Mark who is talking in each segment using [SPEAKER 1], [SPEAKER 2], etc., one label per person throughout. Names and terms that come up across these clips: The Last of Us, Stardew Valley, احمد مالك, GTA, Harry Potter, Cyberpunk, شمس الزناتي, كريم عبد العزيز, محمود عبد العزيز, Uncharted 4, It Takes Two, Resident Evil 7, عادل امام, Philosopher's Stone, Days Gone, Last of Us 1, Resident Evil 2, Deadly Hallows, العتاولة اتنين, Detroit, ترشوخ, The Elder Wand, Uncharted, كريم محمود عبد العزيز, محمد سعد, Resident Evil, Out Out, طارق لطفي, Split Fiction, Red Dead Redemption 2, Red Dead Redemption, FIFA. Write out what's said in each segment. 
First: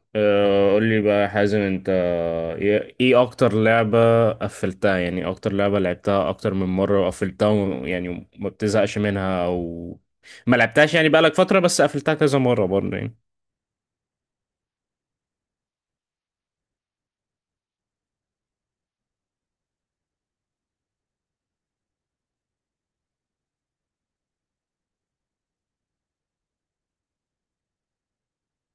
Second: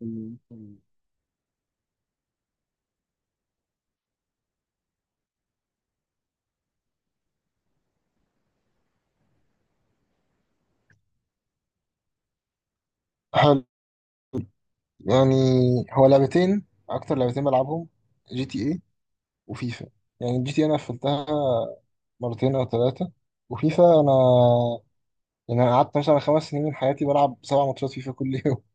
[SPEAKER 1] مم. مم.
[SPEAKER 2] قول لي بقى يا حازم انت ايه اكتر لعبة قفلتها، يعني اكتر لعبة لعبتها اكتر من مرة وقفلتها يعني ما بتزهقش منها او ما لعبتهاش يعني بقالك فترة بس قفلتها كذا مرة برضه يعني.
[SPEAKER 1] حلو، يعني هو لعبتين، اكتر لعبتين بلعبهم: جي تي اي وفيفا. يعني جي تي إيه انا قفلتها مرتين او ثلاثه، وفيفا انا يعني انا قعدت مثلا 5 سنين من حياتي بلعب 7 ماتشات فيفا كل يوم.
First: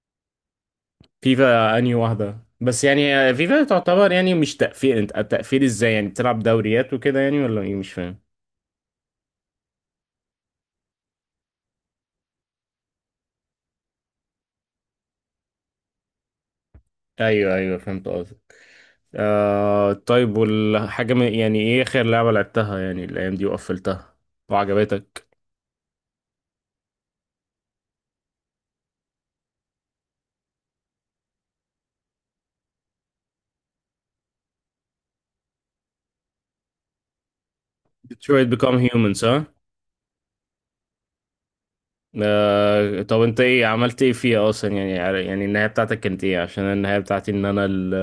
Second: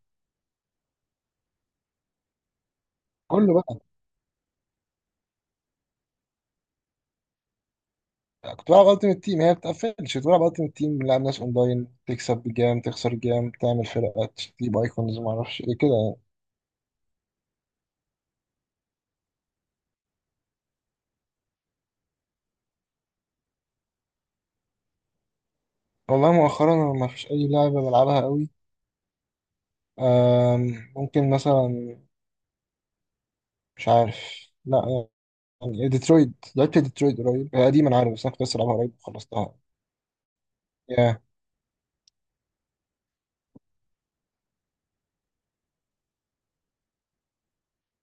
[SPEAKER 2] فيفا انهي واحدة؟ بس يعني
[SPEAKER 1] كله
[SPEAKER 2] فيفا
[SPEAKER 1] بقى.
[SPEAKER 2] تعتبر يعني مش تقفيل، انت التقفيل ازاي يعني؟ بتلعب دوريات وكده يعني ولا ايه؟ مش فاهم.
[SPEAKER 1] كنت بلعب التيمت تيم، هي ما بتقفلش. كنت بلعب التيمت تيم، بنلعب ناس اونلاين، تكسب بجام تخسر جام، تعمل فرقات تجيب ايكونز، ما اعرفش ايه كده يعني.
[SPEAKER 2] ايوه ايوه، فهمت قصدك. آه طيب، يعني ايه اخر لعبة لعبتها يعني الايام دي وقفلتها وعجبتك؟
[SPEAKER 1] والله مؤخرا انا ما فيش اي لعبه بلعبها قوي. ممكن مثلا مش عارف، لا، يعني ديترويت. لعبت ديترويت قريب، هي قديمة أنا عارف بس أنا كنت
[SPEAKER 2] Detroit
[SPEAKER 1] لسه بلعبها
[SPEAKER 2] Become
[SPEAKER 1] قريب
[SPEAKER 2] Humans، ها.
[SPEAKER 1] وخلصتها. ياه.
[SPEAKER 2] آه، طب انت ايه عملت ايه فيها اصلا يعني؟ يعني النهاية بتاعتك كانت ايه؟ عشان النهاية بتاعتي ان انا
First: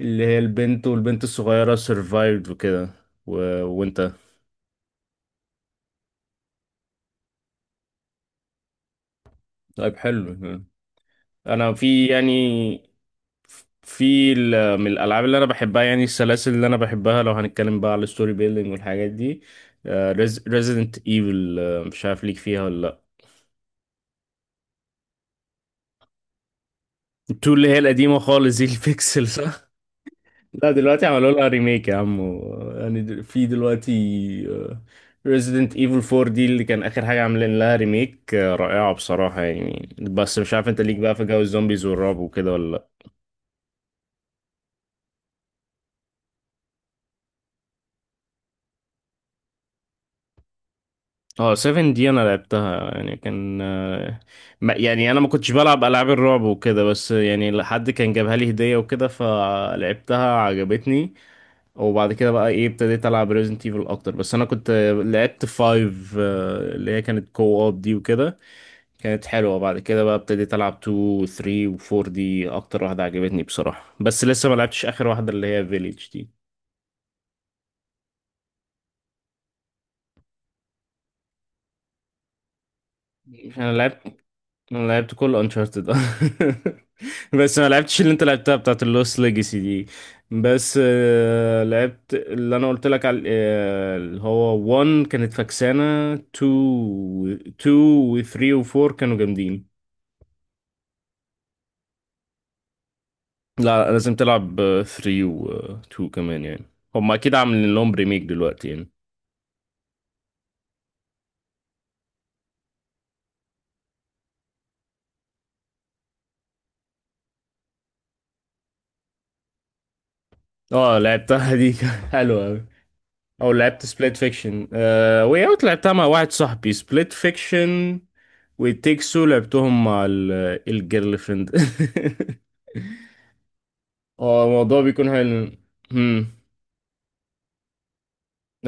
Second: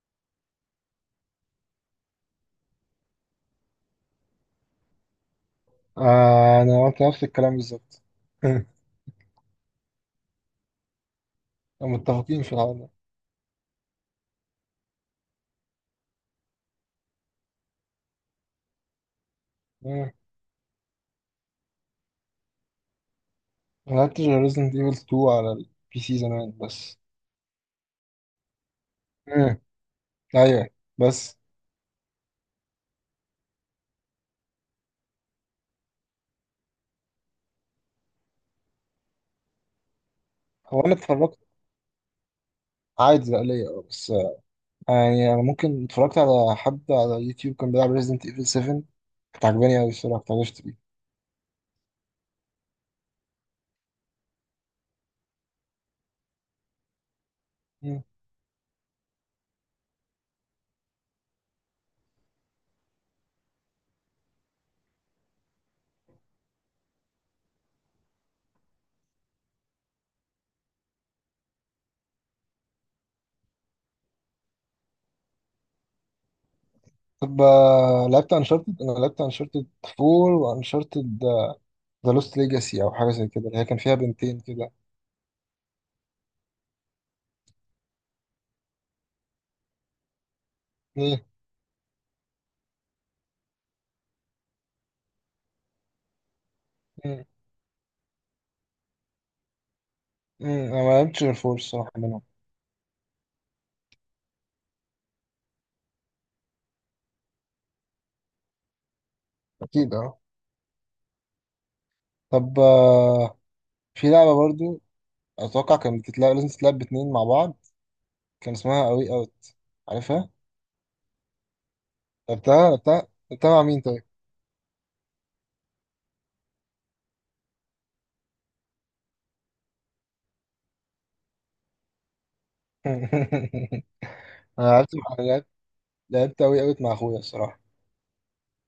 [SPEAKER 2] اللي هي البنت والبنت الصغيرة survived وكده و... وانت؟
[SPEAKER 1] آه أنا قلت نفس الكلام بالظبط.
[SPEAKER 2] طيب حلو. انا في
[SPEAKER 1] متفقين في العالم.
[SPEAKER 2] يعني، في من الالعاب اللي انا بحبها، يعني السلاسل اللي انا بحبها لو هنتكلم بقى على الستوري بيلدينج والحاجات دي:
[SPEAKER 1] مم.
[SPEAKER 2] ريزيدنت ايفل. مش عارف ليك فيها ولا لا؟
[SPEAKER 1] ما لعبتش غير Resident Evil 2 على البي سي زمان بس.
[SPEAKER 2] التو اللي هي القديمة خالص دي البيكسل،
[SPEAKER 1] مم.
[SPEAKER 2] صح؟
[SPEAKER 1] أيوه
[SPEAKER 2] لا دلوقتي عملوا
[SPEAKER 1] بس.
[SPEAKER 2] لها ريميك يا عم يعني في دلوقتي ريزيدنت ايفل 4 دي اللي كان اخر حاجه عاملين لها ريميك، آه، رائعه بصراحه يعني. بس مش عارف انت
[SPEAKER 1] هو أنا
[SPEAKER 2] ليك بقى في
[SPEAKER 1] اتفرجت
[SPEAKER 2] جو الزومبيز والرعب وكده ولا لا؟
[SPEAKER 1] عادي ليا أه بس. يعني أنا ممكن اتفرجت على حد على يوتيوب كان بيلعب Resident Evil 7، كانت عجباني أوي الصراحة، كنت عايز أشتريه.
[SPEAKER 2] اه 7 دي انا لعبتها، يعني كان يعني انا ما كنتش بلعب العاب الرعب وكده، بس يعني حد
[SPEAKER 1] مم.
[SPEAKER 2] كان جابها لي هديه وكده فلعبتها عجبتني. وبعد كده بقى ايه ابتديت العب ريزيدنت ايفل اكتر، بس انا كنت لعبت 5، اللي هي كانت كو اوب دي وكده، كانت حلوة. بعد كده بقى ابتديت ألعب 2 و 3 و 4 دي أكتر واحدة عجبتني بصراحة، بس لسه ما لعبتش آخر واحدة اللي هي فيليج دي.
[SPEAKER 1] طب لعبت انشارتد، انا لعبت انشارتد 4 وانشارتد ذا لوست ليجاسي او حاجه زي كده، اللي هي
[SPEAKER 2] أنا
[SPEAKER 1] كان فيها
[SPEAKER 2] لعبت
[SPEAKER 1] بنتين كده.
[SPEAKER 2] أنا لعبت كل أنشارتد بس ما لعبتش اللي أنت لعبتها بتاعت اللوست ليجاسي دي. بس
[SPEAKER 1] مم.
[SPEAKER 2] آه، لعبت اللي أنا قلت لك على آه، اللي هو 1 كانت فكسانة، 2
[SPEAKER 1] مم.
[SPEAKER 2] و 2 و 3 و 4 كانوا جامدين.
[SPEAKER 1] مم. انا ما لعبتش غير فور الصراحه منهم.
[SPEAKER 2] لا لازم تلعب 3 و 2 كمان يعني، هم أكيد عاملين لهم ريميك دلوقتي يعني.
[SPEAKER 1] اكيد اه. طب في لعبه برضو، اتوقع كانت بتتلعب، لازم تتلعب باتنين مع بعض، كان اسمها اوي اوت، عارفها.
[SPEAKER 2] اه لعبتها دي حلوة أوي.
[SPEAKER 1] لعبتها لعبتها لعبتها
[SPEAKER 2] او
[SPEAKER 1] مع مين
[SPEAKER 2] لعبت
[SPEAKER 1] طيب؟
[SPEAKER 2] سبليت فيكشن، آه، واي اوت لعبتها مع واحد صاحبي، سبليت فيكشن وتيكسو لعبتهم مع الجيرل فريند اه
[SPEAKER 1] انا
[SPEAKER 2] الموضوع
[SPEAKER 1] لعبت
[SPEAKER 2] بيكون
[SPEAKER 1] مع لعبت
[SPEAKER 2] حلو. امم،
[SPEAKER 1] لعبت اوي اوت مع اخويا الصراحه.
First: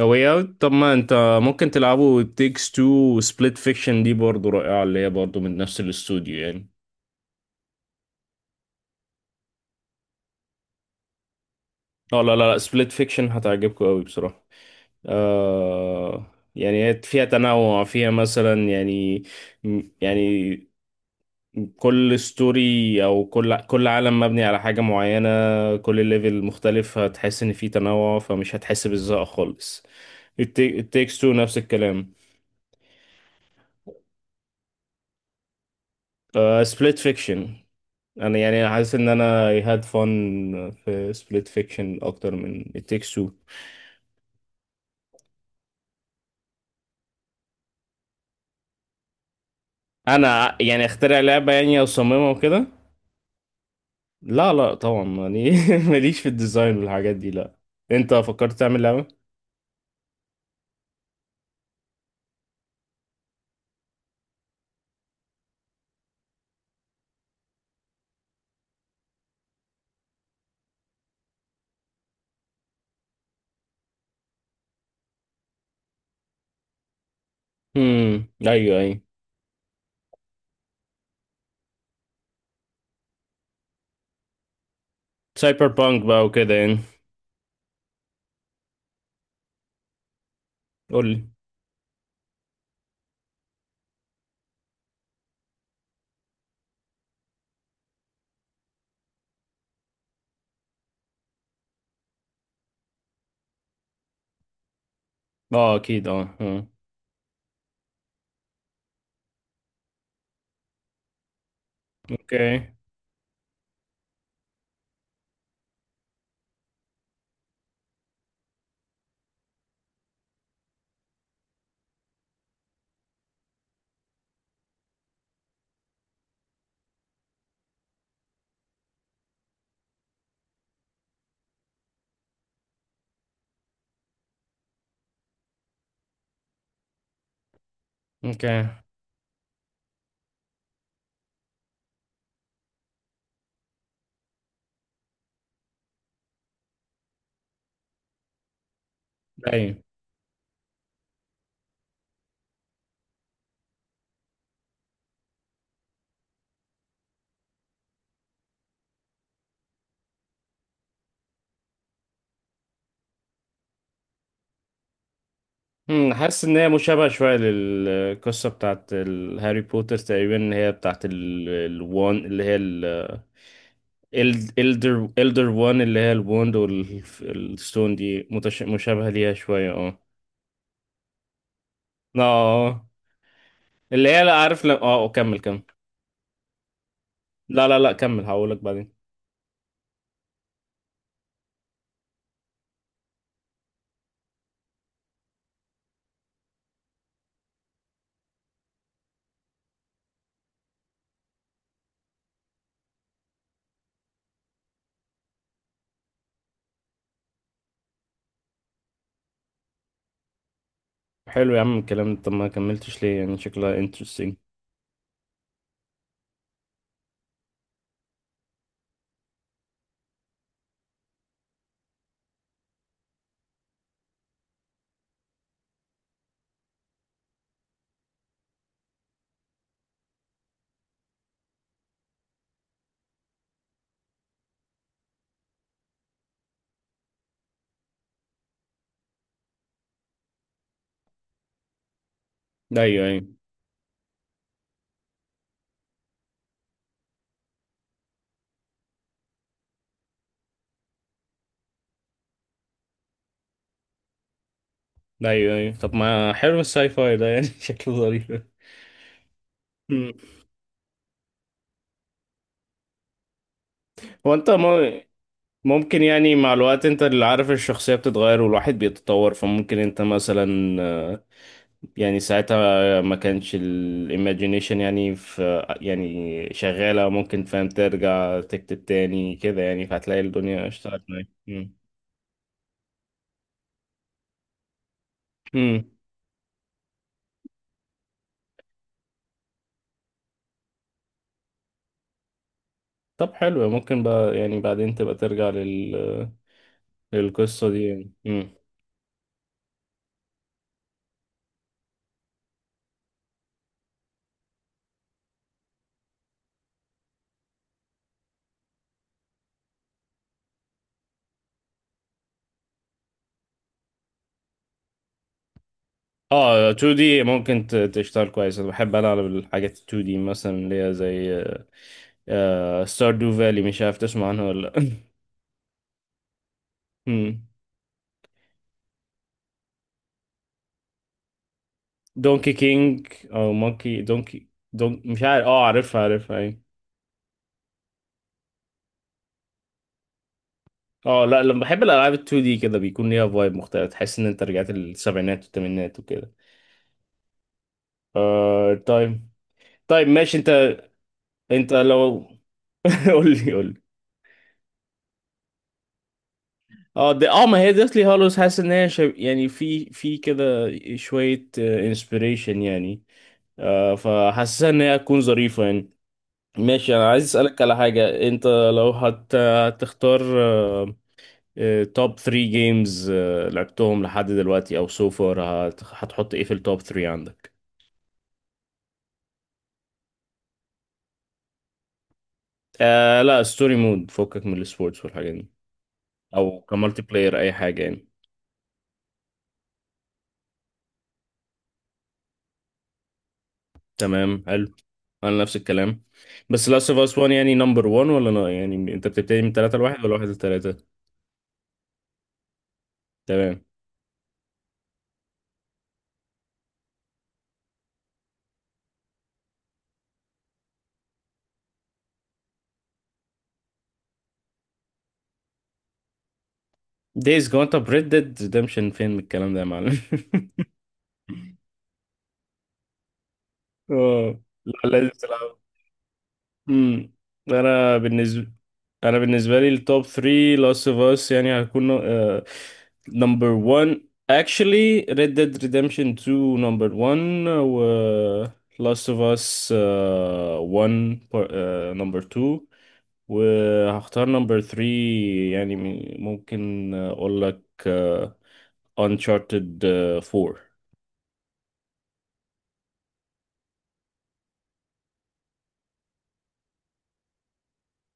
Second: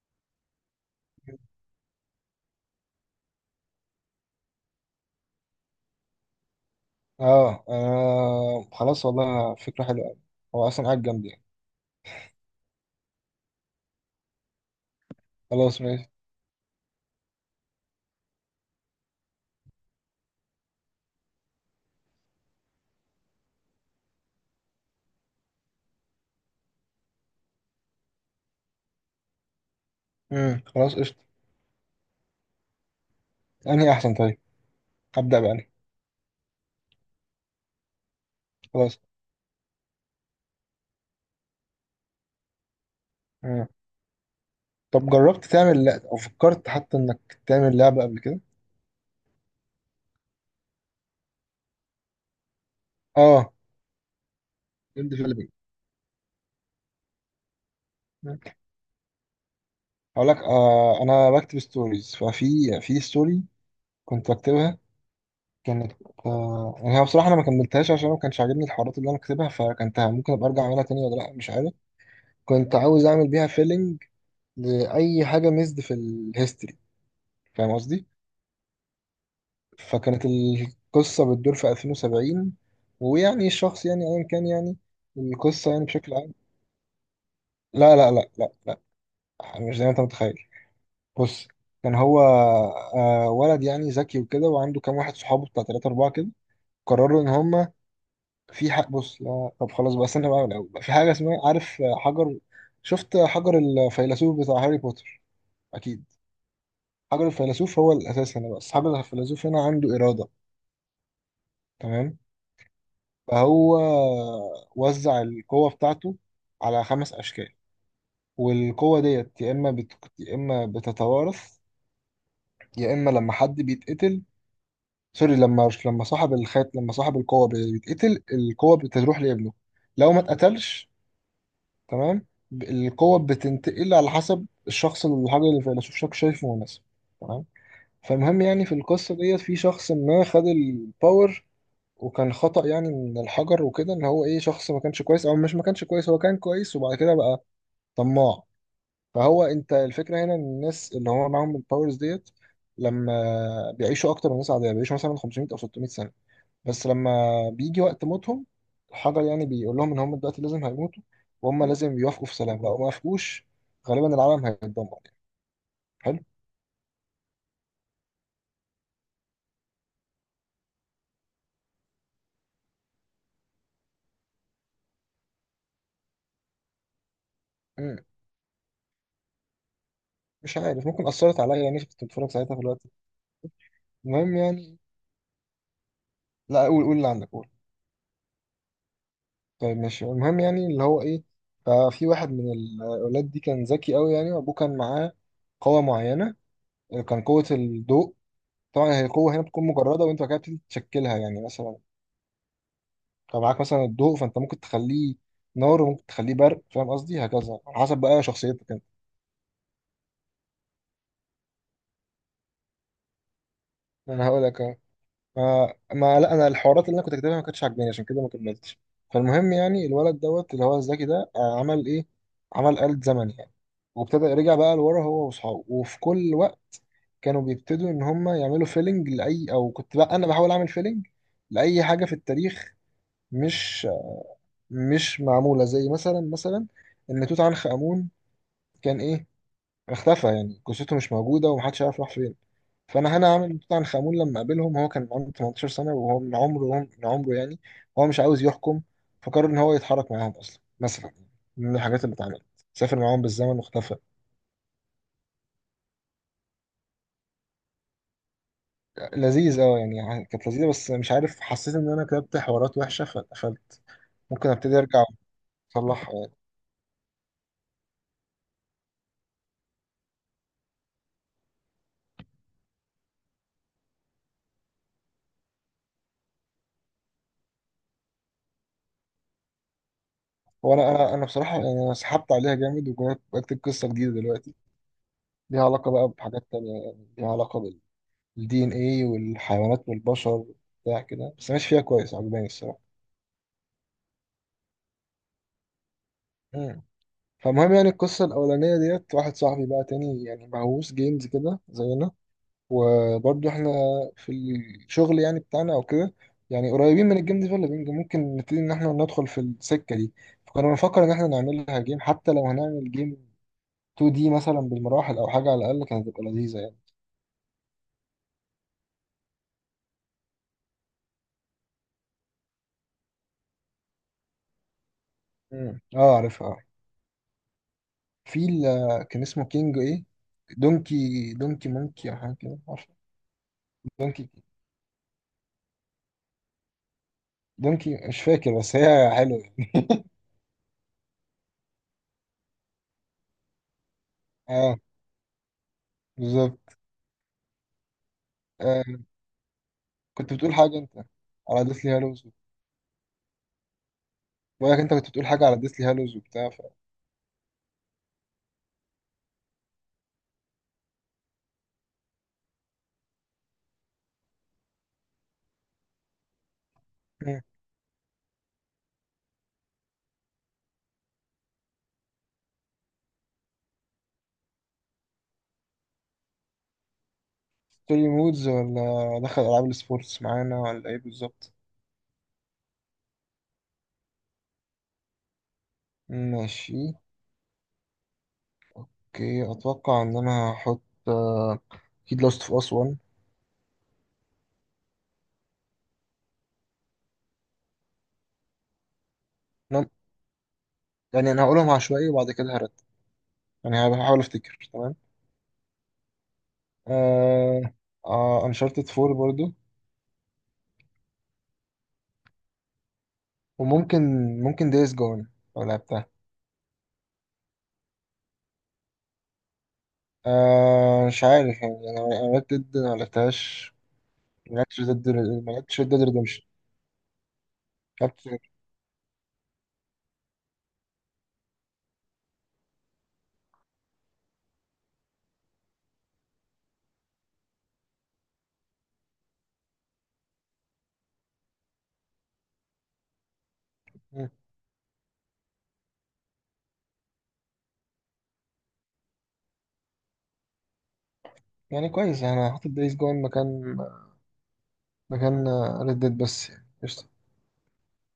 [SPEAKER 2] واي اوت طب ما انت ممكن تلعبوا تيكس تو وسبليت فيكشن دي برضه رائعة اللي هي برضه من نفس الاستوديو يعني.
[SPEAKER 1] اه انا خلاص، والله فكره حلوه أوي. هو اصلا قاعد جنبي يعني.
[SPEAKER 2] اه لا لا لا، سبليت فيكشن هتعجبكم قوي بصراحة.
[SPEAKER 1] خلاص ماشي.
[SPEAKER 2] آه يعني هي فيها تنوع، فيها مثلا يعني، يعني كل ستوري او كل عالم مبني على حاجة معينة، كل ليفل مختلف، هتحس ان في تنوع فمش هتحس بالزهق خالص.
[SPEAKER 1] مم.
[SPEAKER 2] التيك
[SPEAKER 1] خلاص قشطه.
[SPEAKER 2] تيكس تو نفس الكلام.
[SPEAKER 1] انهي احسن طيب؟ ابدا بقى أنهي.
[SPEAKER 2] سبليت فيكشن، انا يعني حاسس
[SPEAKER 1] خلاص.
[SPEAKER 2] ان انا I had fun في سبليت فيكشن اكتر من It Takes Two.
[SPEAKER 1] طب جربت تعمل او فكرت حتى انك تعمل لعبه قبل كده؟
[SPEAKER 2] انا يعني اخترع لعبة يعني اصممها وكده؟
[SPEAKER 1] اه
[SPEAKER 2] لا لا طبعا
[SPEAKER 1] جيم ديفلوبينج.
[SPEAKER 2] يعني ماليش في الديزاين والحاجات دي، لا. انت فكرت تعمل لعبة؟
[SPEAKER 1] هقول لك، آه انا بكتب ستوريز، ففي في ستوري كنت بكتبها، كانت آه، يعني هي بصراحه انا ما كملتهاش عشان ما كانش عاجبني الحوارات اللي انا كاتبها، فكنتها ممكن ابقى ارجع اعملها تاني ولا لا مش عارف. كنت عاوز اعمل بيها فيلنج لاي حاجه ميزد في الهيستوري، فاهم قصدي.
[SPEAKER 2] ايوه ايوه.
[SPEAKER 1] فكانت القصه بتدور في 2070، ويعني الشخص يعني ايا كان يعني
[SPEAKER 2] سايبر
[SPEAKER 1] القصه يعني
[SPEAKER 2] بانك
[SPEAKER 1] بشكل
[SPEAKER 2] بقى
[SPEAKER 1] عام.
[SPEAKER 2] وكده يعني؟
[SPEAKER 1] لا لا لا لا لا، يعني مش زي ما انت متخيل.
[SPEAKER 2] قول لي.
[SPEAKER 1] بص، كان هو ولد يعني ذكي وكده، وعنده كام واحد صحابه بتاع تلاتة أربعة كده، قرروا إن هما في حق. بص لا طب خلاص بقى، استنى بقى من الأول بقى، في حاجة اسمها عارف حجر. شفت حجر الفيلسوف بتاع هاري بوتر؟
[SPEAKER 2] اه
[SPEAKER 1] أكيد.
[SPEAKER 2] اكيد اه آه.
[SPEAKER 1] حجر الفيلسوف هو الأساس هنا بقى. أصحاب الفيلسوف هنا عنده إرادة، تمام؟
[SPEAKER 2] اوكي.
[SPEAKER 1] فهو وزع القوة بتاعته على 5 أشكال. والقوة ديت يا إما يا إما بتتوارث، يا إما لما حد بيتقتل. سوري، لما صاحب الخات، لما صاحب القوة بيتقتل القوة بتروح لابنه، لو ما اتقتلش. تمام. القوة بتنتقل على حسب الشخص اللي الحاجة اللي الفيلسوف شايفه مناسب. تمام. فالمهم
[SPEAKER 2] اوكي.
[SPEAKER 1] يعني في القصة ديت في شخص ما خد الباور. وكان خطأ يعني من الحجر وكده ان هو ايه، شخص ما كانش كويس، او مش، ما كانش كويس، هو كان كويس وبعد كده بقى طماع. فهو، انت
[SPEAKER 2] ايوه.
[SPEAKER 1] الفكرة هنا ان الناس اللي هو معاهم الباورز ديت لما بيعيشوا اكتر من الناس عادية، بيعيشوا مثلا 500 او 600 سنة. بس لما بيجي وقت موتهم الحجر يعني بيقول لهم ان هم دلوقتي لازم هيموتوا، وهم لازم يوافقوا في سلام، لو ما وافقوش غالبا العالم هيتدمر يعني.
[SPEAKER 2] أمم،
[SPEAKER 1] حلو.
[SPEAKER 2] حاسس ان هي مشابهه شويه للقصه بتاعت هاري بوتر تقريبا، اللي هي بتاعت الوان اللي هي الالدر، وان اللي هي الوند والستون
[SPEAKER 1] مم.
[SPEAKER 2] دي، مشابهه ليها شويه اه.
[SPEAKER 1] مش عارف، ممكن اثرت عليا يعني، كنت
[SPEAKER 2] لا
[SPEAKER 1] بتفرج ساعتها في الوقت.
[SPEAKER 2] آه. اللي هي لا،
[SPEAKER 1] المهم
[SPEAKER 2] عارف،
[SPEAKER 1] يعني،
[SPEAKER 2] لا اه كمل كمل.
[SPEAKER 1] لا قول قول اللي عندك قول.
[SPEAKER 2] لا لا لا كمل، هقولك بعدين.
[SPEAKER 1] طيب ماشي. المهم يعني اللي هو ايه، ففي واحد من الاولاد دي كان ذكي قوي يعني، وابوه كان معاه قوه معينه، كان قوه الضوء. طبعا هي قوه هنا بتكون مجرده، وانت بعد كده بتبتدي تشكلها يعني مثلا، فمعاك مثلا الضوء، فانت ممكن تخليه نار وممكن تخليه برق، فاهم قصدي، هكذا على حسب بقى شخصيتك انت.
[SPEAKER 2] حلو يا عم الكلام ده. طب ما كملتش ليه؟ يعني شكلها
[SPEAKER 1] انا
[SPEAKER 2] انترستنج.
[SPEAKER 1] هقول لك أهو. ما لا انا الحوارات اللي انا كنت كاتبها ما كانتش عاجباني عشان كده ما كملتش. فالمهم يعني الولد دوت اللي هو الذكي ده عمل ايه، عمل آلة زمن يعني، وابتدى رجع بقى لورا، هو واصحابه، وفي كل وقت كانوا بيبتدوا ان هم يعملوا فيلنج لاي، او كنت بقى انا بحاول اعمل فيلنج لاي حاجه في التاريخ مش مش معموله، زي مثلا ان توت عنخ امون كان ايه، اختفى يعني جثته مش موجودة ومحدش عارف راح فين.
[SPEAKER 2] ايوه
[SPEAKER 1] فأنا هنا
[SPEAKER 2] ايوه.
[SPEAKER 1] عامل طبعا خامون لما قابلهم هو كان عنده 18 سنة، وهو من عمره يعني هو مش عاوز يحكم، فقرر إن هو يتحرك معاهم. أصلا مثلا من الحاجات اللي اتعملت سافر معاهم بالزمن واختفى.
[SPEAKER 2] ايوه ايوه، طب ما حلو الساي فاي ده يعني شكله ظريف.
[SPEAKER 1] لذيذ اه، يعني كانت لذيذة بس مش عارف، حسيت إن أنا كتبت حوارات وحشة فاتقفلت.
[SPEAKER 2] هو
[SPEAKER 1] ممكن
[SPEAKER 2] انت
[SPEAKER 1] أبتدي
[SPEAKER 2] م-
[SPEAKER 1] أرجع
[SPEAKER 2] ممكن
[SPEAKER 1] وأصلحها يعني.
[SPEAKER 2] يعني مع الوقت انت اللي عارف، الشخصية بتتغير والواحد بيتطور، فممكن انت مثلا آه، يعني ساعتها ما كانش الايماجينيشن يعني في يعني شغالة، ممكن فاهم ترجع تكتب تاني كده يعني، فهتلاقي الدنيا
[SPEAKER 1] هو أنا
[SPEAKER 2] اشتغلت
[SPEAKER 1] أنا أنا
[SPEAKER 2] معاك.
[SPEAKER 1] بصراحة
[SPEAKER 2] مم.
[SPEAKER 1] يعني، أنا سحبت عليها جامد وجربت بكتب قصة جديدة دلوقتي، ليها
[SPEAKER 2] مم.
[SPEAKER 1] علاقة بقى بحاجات تانية، يعني ليها علاقة الدي ان ايه والحيوانات والبشر بتاع كده، بس ماشي فيها كويس، عجباني الصراحه.
[SPEAKER 2] طب حلو، ممكن بقى يعني بعدين تبقى ترجع
[SPEAKER 1] مم.
[SPEAKER 2] للقصة
[SPEAKER 1] فالمهم
[SPEAKER 2] دي
[SPEAKER 1] يعني
[SPEAKER 2] يعني.
[SPEAKER 1] القصه
[SPEAKER 2] مم.
[SPEAKER 1] الاولانيه ديت، واحد صاحبي بقى تاني يعني مهووس جيمز كده زينا، وبرضه احنا في الشغل يعني بتاعنا او كده يعني قريبين من الجيم ديفلوبينج، ممكن نبتدي ان احنا ندخل في السكه دي. فكنا بنفكر ان احنا نعملها جيم، حتى لو هنعمل جيم 2D مثلا بالمراحل او حاجه، على الاقل كانت هتبقى لذيذه
[SPEAKER 2] اه
[SPEAKER 1] يعني.
[SPEAKER 2] 2D ممكن تشتغل كويس، انا بحب العب الحاجات 2D مثلا اللي هي زي آه ستاردو فالي، مش عارف تسمع عنها ولا لأ.
[SPEAKER 1] مم. اه عارفها.
[SPEAKER 2] مم.
[SPEAKER 1] في ال- كان اسمه كينج ايه، دونكي مونكي او حاجه
[SPEAKER 2] دونكي
[SPEAKER 1] كده، عارف؟
[SPEAKER 2] كينج او مونكي
[SPEAKER 1] دونكي
[SPEAKER 2] دونكي دون، مش عارف اه، عارفها عارفها اي.
[SPEAKER 1] دونكي مش فاكر، بس هي حلوه يعني.
[SPEAKER 2] اه لا، لما بحب الالعاب ال 2 دي كده بيكون ليها فايب مختلف، تحس ان انت رجعت
[SPEAKER 1] اه
[SPEAKER 2] للسبعينات والثمانينات وكده.
[SPEAKER 1] بالظبط.
[SPEAKER 2] آه
[SPEAKER 1] آه
[SPEAKER 2] طيب. طيب
[SPEAKER 1] كنت
[SPEAKER 2] ماشي انت،
[SPEAKER 1] بتقول حاجه انت على
[SPEAKER 2] انت
[SPEAKER 1] ديسلي
[SPEAKER 2] لو
[SPEAKER 1] هالوز.
[SPEAKER 2] قول لي قول لي.
[SPEAKER 1] بقولك انت كنت بتقول حاجه على ديسلي هالوز وبتاع ف...
[SPEAKER 2] اه دي اه، ما هي ديثلي هالوز حاسس ان هي يعني في في كده شويه انسبيريشن يعني، آه، فحاسسها ان هي تكون ظريفه يعني. ماشي، انا عايز
[SPEAKER 1] مم.
[SPEAKER 2] اسالك على حاجه: انت لو هتختار توب 3 جيمز لعبتهم لحد دلوقتي او سوفر، هتحط ايه في التوب 3 عندك؟
[SPEAKER 1] ستوري مودز ولا دخل العاب السبورتس معانا ولا ايه بالظبط؟
[SPEAKER 2] آه لا ستوري مود، فكك من السبورتس والحاجات دي. او
[SPEAKER 1] ماشي.
[SPEAKER 2] كمالتي بلاير اي حاجه يعني.
[SPEAKER 1] اوكي، اتوقع ان انا هحط آه، اكيد لاست اوف اس 1.
[SPEAKER 2] تمام حلو، انا نفس الكلام. بس لاست اوف اس 1 يعني نمبر 1 ولا لا؟ يعني انت بتبتدي من 3 ل
[SPEAKER 1] أنا-
[SPEAKER 2] 1 ولا 1 ل 3؟
[SPEAKER 1] يعني انا هقولهم عشوائي وبعد كده هرد.
[SPEAKER 2] تمام.
[SPEAKER 1] يعني هحاول افتكر، تمام آه، آه انشارتد 4 برضو، وممكن ممكن دايز جون لو لعبتها.
[SPEAKER 2] دايز جون طب ريد ديد ريدمشن فين من الكلام ده يا معلم؟
[SPEAKER 1] آه مش عارف يعني انا، أنا ريد ديد ما لعبتهاش.
[SPEAKER 2] اه
[SPEAKER 1] ما لعبتش
[SPEAKER 2] لا
[SPEAKER 1] ريد
[SPEAKER 2] لازم
[SPEAKER 1] ديد، ما
[SPEAKER 2] تلعب.
[SPEAKER 1] لعبتش ريد ديد ريدمشن.
[SPEAKER 2] امم. انا
[SPEAKER 1] لعبت.
[SPEAKER 2] بالنسبه انا بالنسبه لي التوب 3، لاست اوف اس يعني هيكون نمبر 1، actually Red Dead Redemption 2 نمبر 1 و Last of Us آه، 1 نمبر 2، وهختار نمبر 3 يعني ممكن اقول لك آه، Uncharted آه، 4.
[SPEAKER 1] يعني كويس، انا هحط دايز جون مكان مكان ريد ديد بس يعني قشطة.